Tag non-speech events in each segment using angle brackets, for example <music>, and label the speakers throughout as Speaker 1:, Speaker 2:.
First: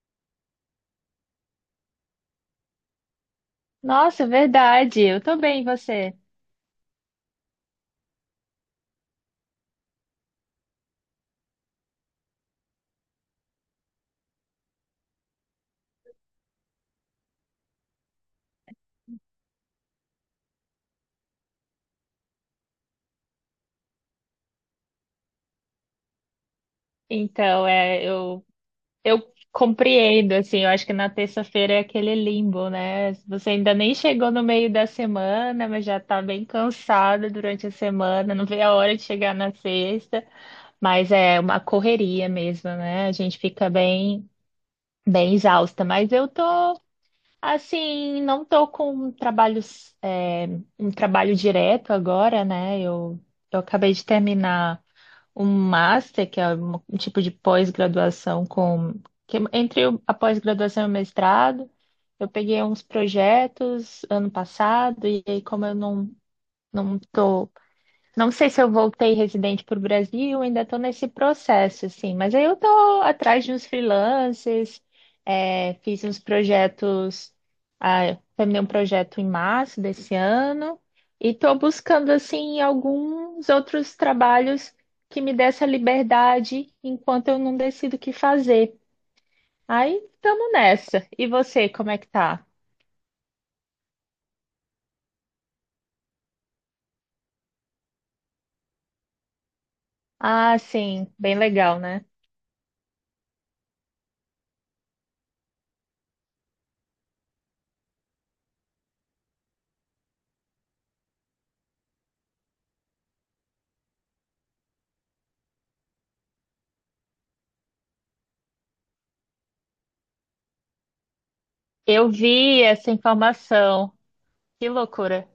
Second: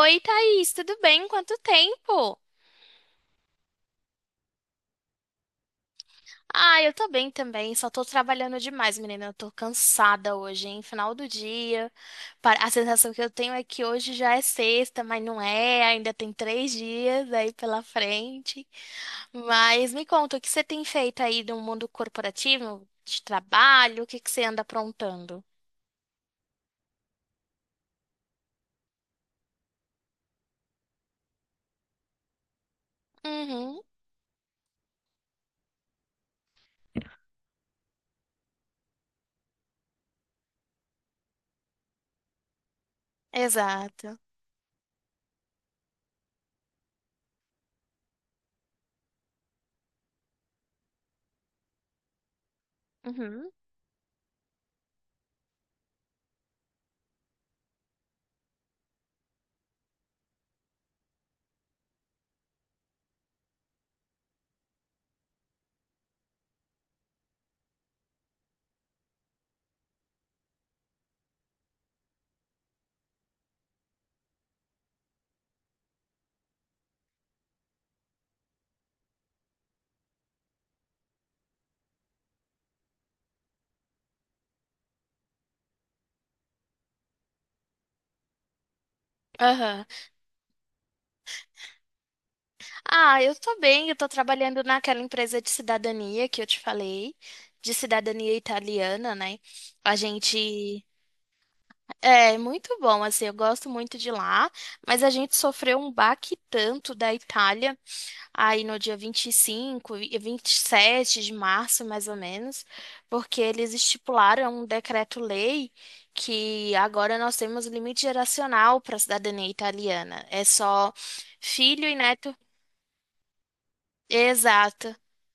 Speaker 1: Oi, Thaís, tudo bem? Quanto tempo?
Speaker 2: Nossa, verdade. Eu também, você.
Speaker 1: Ah, eu tô bem também, só tô trabalhando demais, menina. Eu tô cansada hoje, hein? Final do dia. A sensação que eu tenho é que hoje já é sexta, mas não é, ainda tem três dias aí pela frente. Mas me conta, o que você tem feito aí no mundo corporativo, de trabalho? O que que você anda aprontando?
Speaker 2: Então, é, eu, eu compreendo, assim, eu acho que na terça-feira é aquele limbo, né? Você ainda
Speaker 1: Uhum,
Speaker 2: nem chegou no meio da semana, mas já tá bem cansado durante a semana, não vê a hora de chegar na sexta, mas é uma correria mesmo, né? A gente fica
Speaker 1: exato.
Speaker 2: bem exausta, mas eu tô assim, não tô com um trabalho direto agora, né?
Speaker 1: Uhum.
Speaker 2: Eu acabei de terminar um master, que é um tipo de pós-graduação com que é entre a pós-graduação e o mestrado. Eu peguei uns projetos ano passado e aí como eu não não sei se eu voltei residente para o Brasil, ainda estou nesse processo, assim, mas aí eu estou atrás de uns freelances, fiz uns projetos. Eu terminei um projeto em março desse ano e estou buscando, assim, alguns outros trabalhos que me dê essa liberdade enquanto eu não decido o que fazer. Aí estamos nessa. E você, como é que tá?
Speaker 1: Ah, eu tô bem, eu tô trabalhando naquela empresa de cidadania que eu te falei, de cidadania italiana, né? A
Speaker 2: Ah,
Speaker 1: gente
Speaker 2: sim, bem legal, né?
Speaker 1: é muito bom, assim, eu gosto muito de lá, mas a gente sofreu um baque tanto da Itália aí no dia 25 e 27 de março, mais ou menos, porque eles estipularam um decreto-lei que agora nós temos limite geracional para a cidadania italiana. É só filho e
Speaker 2: Eu
Speaker 1: neto.
Speaker 2: vi essa informação. Que
Speaker 1: Exato.
Speaker 2: loucura.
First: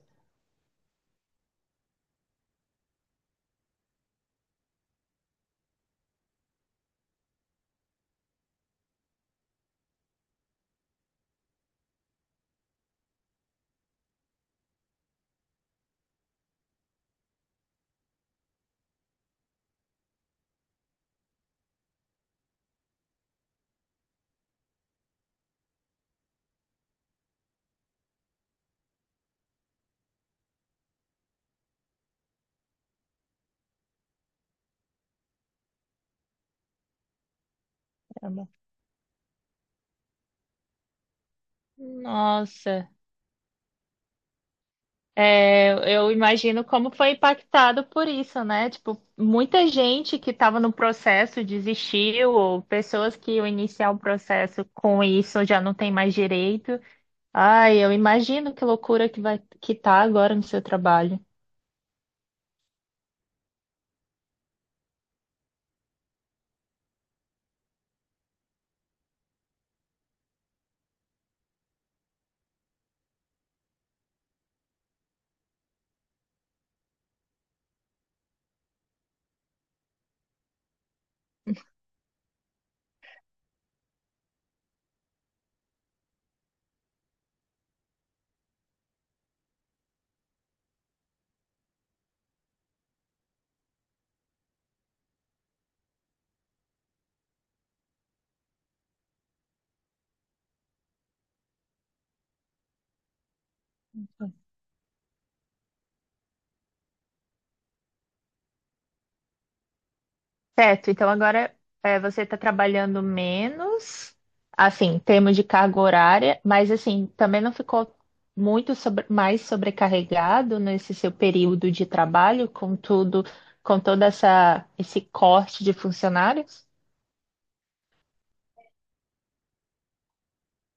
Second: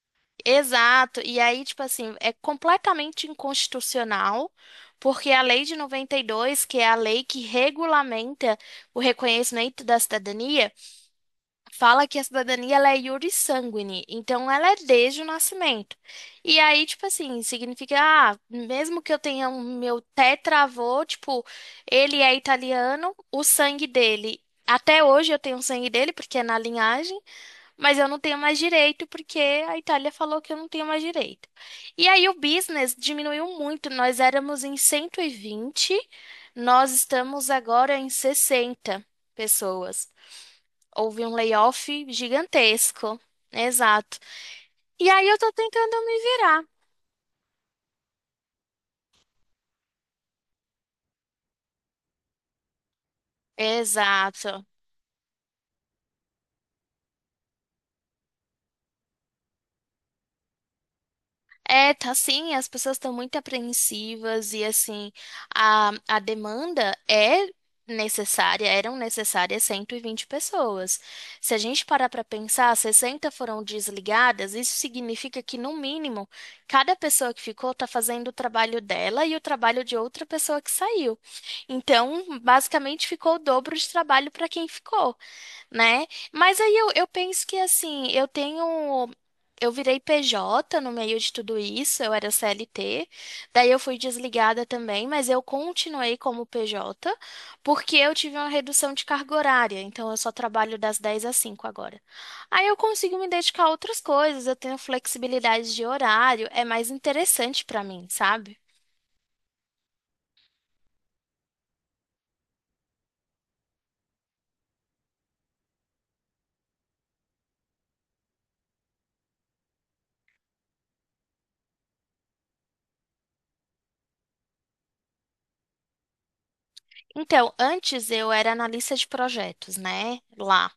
Speaker 1: Exato. E aí, tipo assim, é completamente inconstitucional, porque a Lei de 92, que é a lei que regulamenta o reconhecimento da cidadania, fala que a cidadania ela é iure sanguine, então ela é desde o nascimento. E aí, tipo assim, significa, ah, mesmo que eu tenha um meu tetravô, tipo, ele é italiano, o sangue dele. Até hoje eu tenho o sangue dele, porque é na linhagem. Mas eu não tenho mais direito porque a Itália falou que eu não tenho mais direito. E aí o business diminuiu muito. Nós éramos em 120, nós estamos agora em 60 pessoas. Houve um layoff
Speaker 2: Nossa,
Speaker 1: gigantesco. Exato. E aí eu tô
Speaker 2: é,
Speaker 1: tentando
Speaker 2: eu
Speaker 1: me virar.
Speaker 2: imagino como foi impactado por isso, né? Tipo, muita gente que estava no processo desistiu, ou pessoas que iam iniciar o
Speaker 1: Exato.
Speaker 2: processo com isso já não tem mais direito. Ai, eu imagino que loucura que vai que tá agora no seu trabalho.
Speaker 1: É, tá sim, as pessoas estão muito apreensivas e assim, a demanda é necessária, eram necessárias 120 pessoas. Se a gente parar para pensar, 60 foram desligadas, isso significa que no mínimo, cada pessoa que ficou está fazendo o trabalho dela e o trabalho de outra pessoa que saiu. Então, basicamente ficou o dobro de trabalho para quem ficou, né? Mas aí eu penso que assim, eu tenho. Eu virei PJ no meio de tudo isso, eu era CLT, daí eu fui desligada também, mas eu continuei como PJ, porque eu tive uma redução de carga horária, então eu só trabalho das 10 às 5 agora. Aí eu consigo me dedicar a outras coisas, eu tenho flexibilidade de horário, é mais interessante pra mim, sabe?
Speaker 2: Certo, então agora é, você está trabalhando menos, assim, em termos de carga horária, mas assim, também não ficou muito mais sobrecarregado nesse seu período de trabalho, com tudo, com toda essa esse corte de funcionários?
Speaker 1: Então, antes eu era analista de projetos, né? Lá.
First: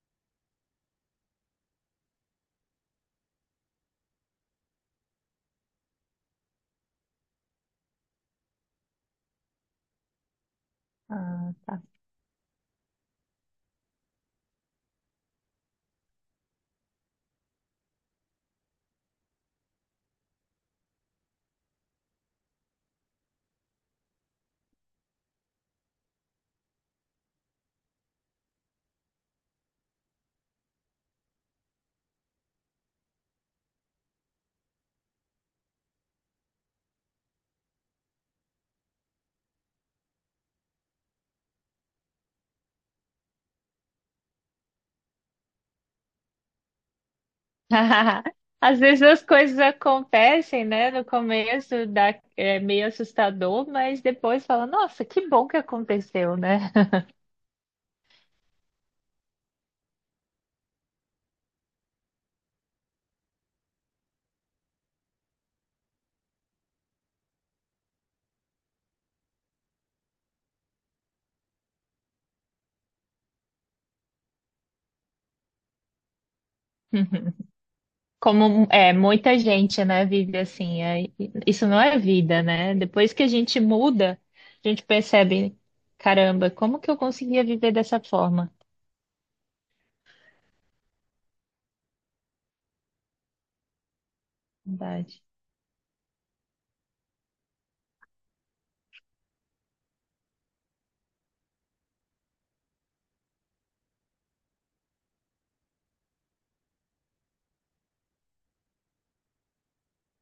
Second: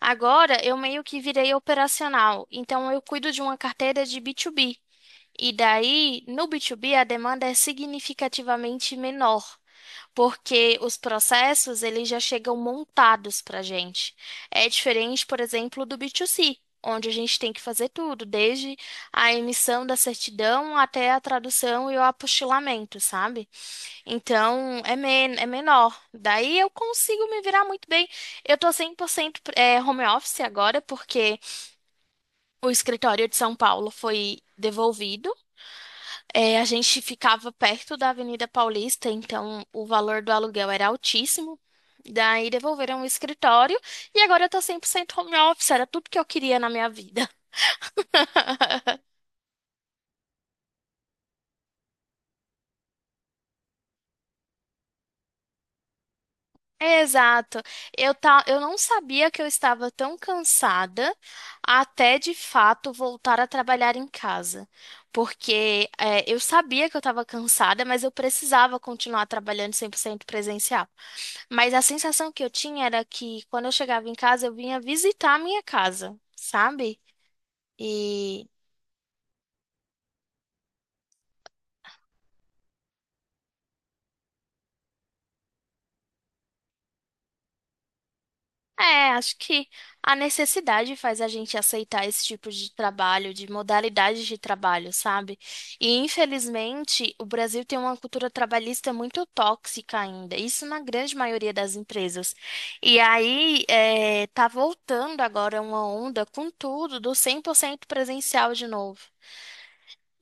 Speaker 1: Agora eu meio que virei operacional, então eu cuido de uma carteira de B2B. E daí, no B2B, a demanda é significativamente menor, porque os
Speaker 2: Ah,
Speaker 1: processos
Speaker 2: tá.
Speaker 1: eles já chegam montados para a gente. É diferente, por exemplo, do B2C, onde a gente tem que fazer tudo, desde a emissão da certidão até a tradução e o apostilamento, sabe? Então, é, men é menor. Daí eu consigo me virar muito bem. Eu tô 100% home office agora, porque o escritório de São Paulo foi devolvido. É, a gente ficava perto da Avenida Paulista, então o valor do aluguel era altíssimo. Daí devolveram o escritório e agora eu tô 100% home office. Era tudo que eu queria na minha vida.
Speaker 2: <laughs> Às vezes
Speaker 1: <laughs>
Speaker 2: as coisas acontecem, né? No começo dá, é meio assustador, mas depois fala, nossa, que bom que aconteceu, né?
Speaker 1: Exato. Eu, tá, eu não sabia que eu estava tão cansada até de fato voltar a trabalhar em casa. Porque é, eu sabia que eu estava cansada, mas eu precisava continuar trabalhando 100% presencial. Mas a sensação que eu tinha era que quando eu chegava em casa, eu vinha visitar a minha casa, sabe?
Speaker 2: <laughs>
Speaker 1: E
Speaker 2: Como é, muita gente, né, vive assim. Isso não é vida, né? Depois que a gente muda, a gente percebe, caramba, como que eu conseguia viver dessa forma?
Speaker 1: é, acho que a necessidade faz a gente aceitar esse tipo de trabalho, de modalidade de trabalho,
Speaker 2: Verdade.
Speaker 1: sabe? E infelizmente o Brasil tem uma cultura trabalhista muito tóxica ainda, isso na grande maioria das empresas. E aí é, tá voltando agora uma onda com tudo do 100% presencial de novo.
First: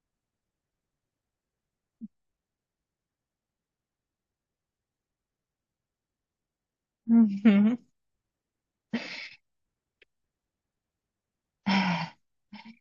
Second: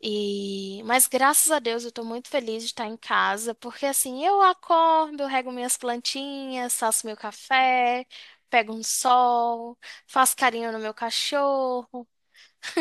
Speaker 1: E, mas graças a Deus eu tô muito feliz de estar em casa, porque assim, eu acordo, eu rego minhas plantinhas, faço meu
Speaker 2: <laughs>
Speaker 1: café, pego um sol, faço carinho no meu cachorro.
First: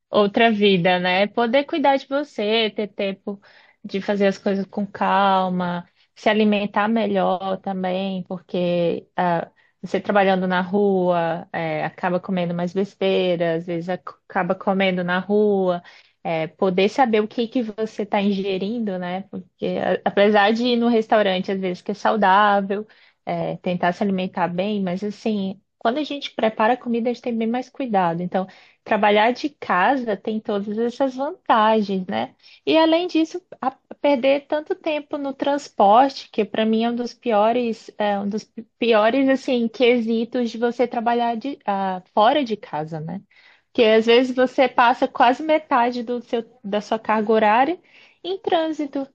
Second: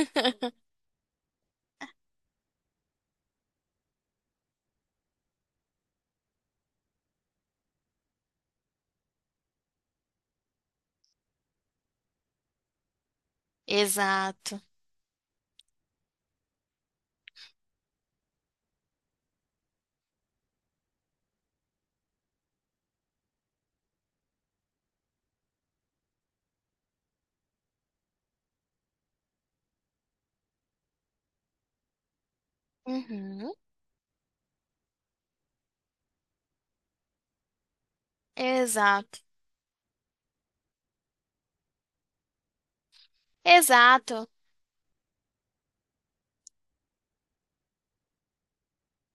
Speaker 2: Outra vida, né? Poder cuidar de você, ter tempo de fazer as coisas com calma, se alimentar melhor também, porque você trabalhando na rua, acaba comendo mais besteira, às vezes acaba
Speaker 1: Exato.
Speaker 2: comendo na rua. Eh, poder saber o que que você está ingerindo, né? Porque apesar de ir no restaurante, às vezes que é saudável, tentar se alimentar bem, mas assim, quando a gente prepara a comida, a gente tem bem mais cuidado. Então, trabalhar de casa tem todas essas vantagens, né? E além disso,
Speaker 1: Uhum,
Speaker 2: perder tanto tempo no transporte, que para mim é um dos piores, é, um dos
Speaker 1: exato.
Speaker 2: piores assim quesitos de você trabalhar de, fora de casa, né? Porque às
Speaker 1: Exato.
Speaker 2: vezes você passa quase metade do da sua carga horária em trânsito.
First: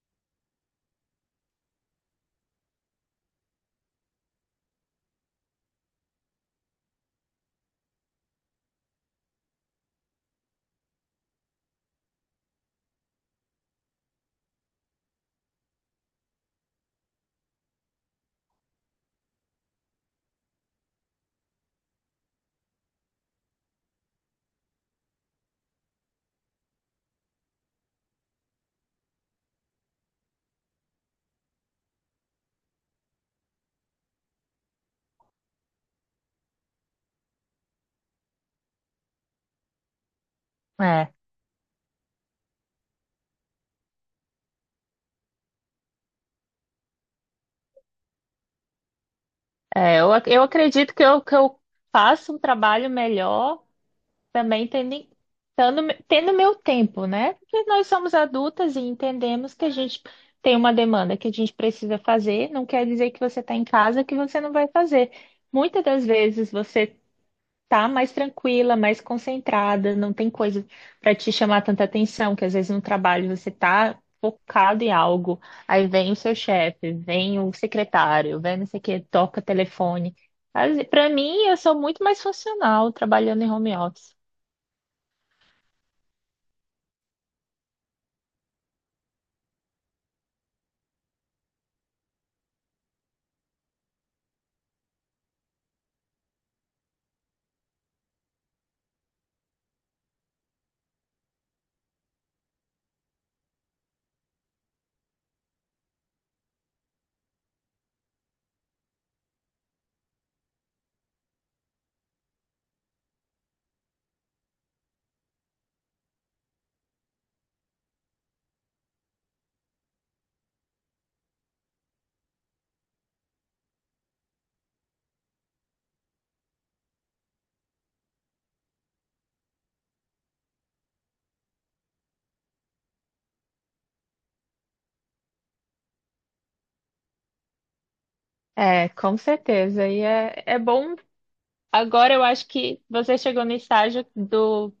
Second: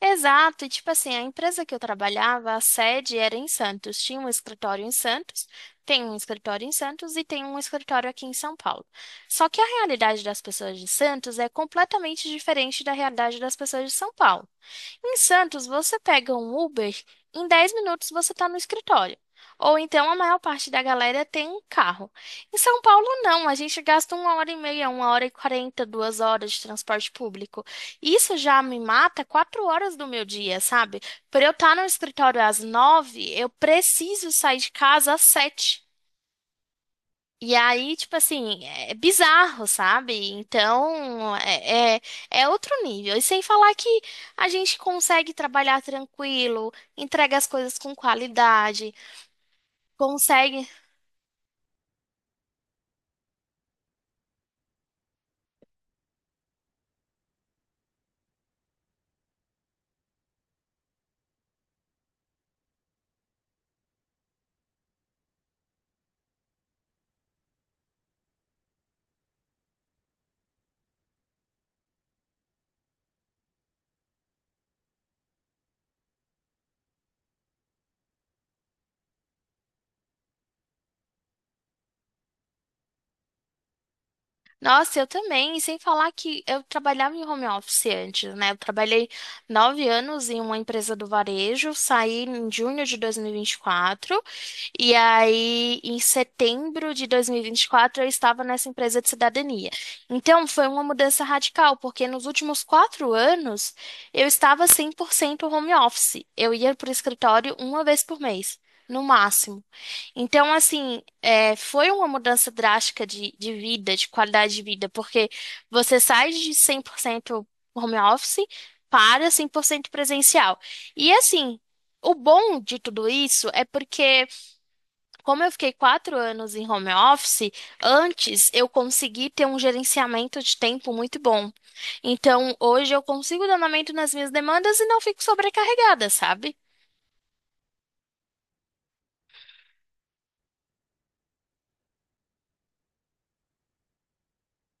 Speaker 1: Exato, e tipo assim, a empresa que eu trabalhava, a sede era em Santos. Tinha um escritório em Santos, tem um escritório em Santos e tem um escritório aqui em São Paulo. Só que a realidade das pessoas de Santos é completamente diferente da realidade das pessoas de São Paulo. Em Santos, você pega um Uber, em 10 minutos você está no escritório. Ou então a maior parte da galera tem um carro. Em São Paulo, não. A gente gasta uma hora e meia, uma hora e quarenta, 2 horas de transporte público. Isso já me mata 4 horas do meu dia, sabe? Para eu estar no escritório às nove, eu preciso sair de casa às sete. E aí, tipo assim, é bizarro, sabe?
Speaker 2: É,
Speaker 1: Então, é outro nível. E sem falar que a gente consegue trabalhar tranquilo, entrega as coisas com qualidade,
Speaker 2: eu
Speaker 1: consegue
Speaker 2: acredito que eu faço um trabalho melhor também tendo, tendo meu tempo, né? Porque nós somos adultas e entendemos que a gente tem uma demanda que a gente precisa fazer, não quer dizer que você está em casa que você não vai fazer. Muitas das vezes você tá mais tranquila, mais concentrada, não tem coisa para te chamar tanta atenção, que às vezes no trabalho você tá focado em algo, aí vem o seu chefe, vem o secretário, vem não sei o que, toca telefone. Para mim, eu sou muito mais funcional trabalhando em home office.
Speaker 1: Nossa, eu também. E sem falar que eu trabalhava em home office antes, né? Eu trabalhei 9 anos em uma empresa do varejo, saí em junho de dois mil e vinte e quatro e aí em setembro de dois mil e vinte e quatro, eu estava nessa empresa de cidadania. Então foi uma mudança radical, porque nos últimos 4 anos eu estava 100% home office. Eu ia para o escritório uma vez por mês, no máximo. Então, assim, é, foi uma mudança drástica de vida, de qualidade de vida, porque você sai de 100% home office para 100% presencial. E, assim, o bom de tudo isso é porque, como eu fiquei 4 anos em home office, antes eu consegui ter um gerenciamento de tempo muito bom. Então, hoje eu consigo dar andamento nas minhas demandas e não fico sobrecarregada, sabe?
Speaker 2: É, com certeza. E é, é bom. Agora eu acho que você chegou no estágio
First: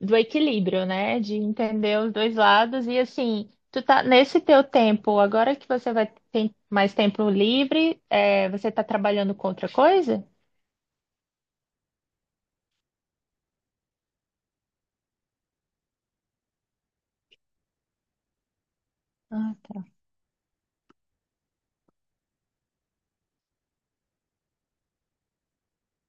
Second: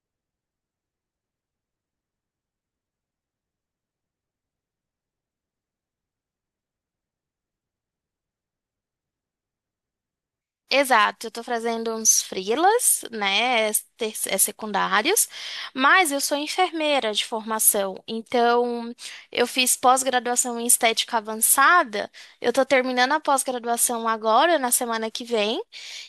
Speaker 2: do equilíbrio, né? De entender os dois lados. E assim, tu tá nesse teu tempo, agora que você vai ter mais tempo livre, é, você tá trabalhando com outra coisa?
Speaker 1: Exato, eu tô fazendo uns freelas, né, é, secundários, mas eu sou enfermeira de formação, então eu fiz pós-graduação em estética avançada, eu tô terminando a pós-graduação agora, na semana que vem,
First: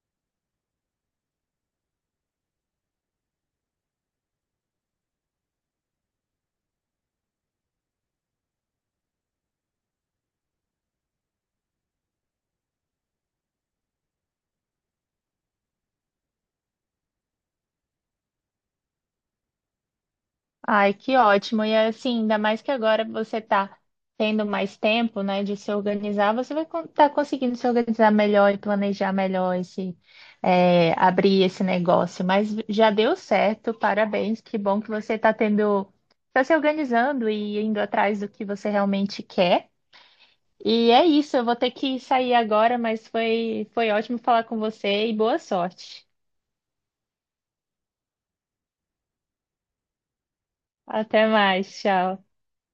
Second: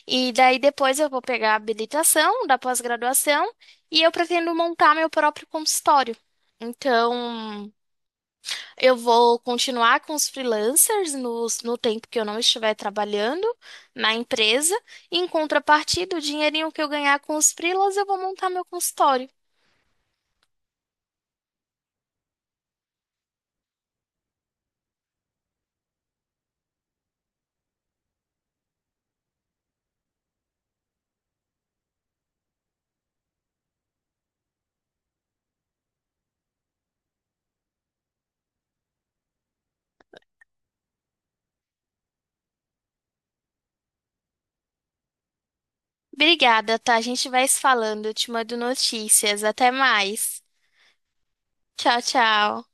Speaker 1: e daí depois eu vou pegar a habilitação da pós-graduação e eu pretendo montar meu próprio consultório. Então, eu vou continuar com os freelancers no tempo que eu não estiver trabalhando na empresa. E, em contrapartida, o dinheirinho que eu ganhar com os freelas, eu vou montar meu consultório.
Speaker 2: Ai, que ótimo. E assim, ainda mais que agora você está tendo mais tempo, né, de se organizar, você vai estar conseguindo se organizar melhor e planejar melhor esse, é, abrir esse negócio. Mas já deu certo, parabéns. Que bom que você está tendo, está se organizando e indo atrás do que você realmente quer. E é isso, eu vou ter que sair agora, mas foi ótimo falar com você e boa sorte.
Speaker 1: Obrigada, tá? A gente vai se falando. Eu te mando notícias. Até mais.
Speaker 2: Até mais,
Speaker 1: Tchau,
Speaker 2: tchau.
Speaker 1: tchau.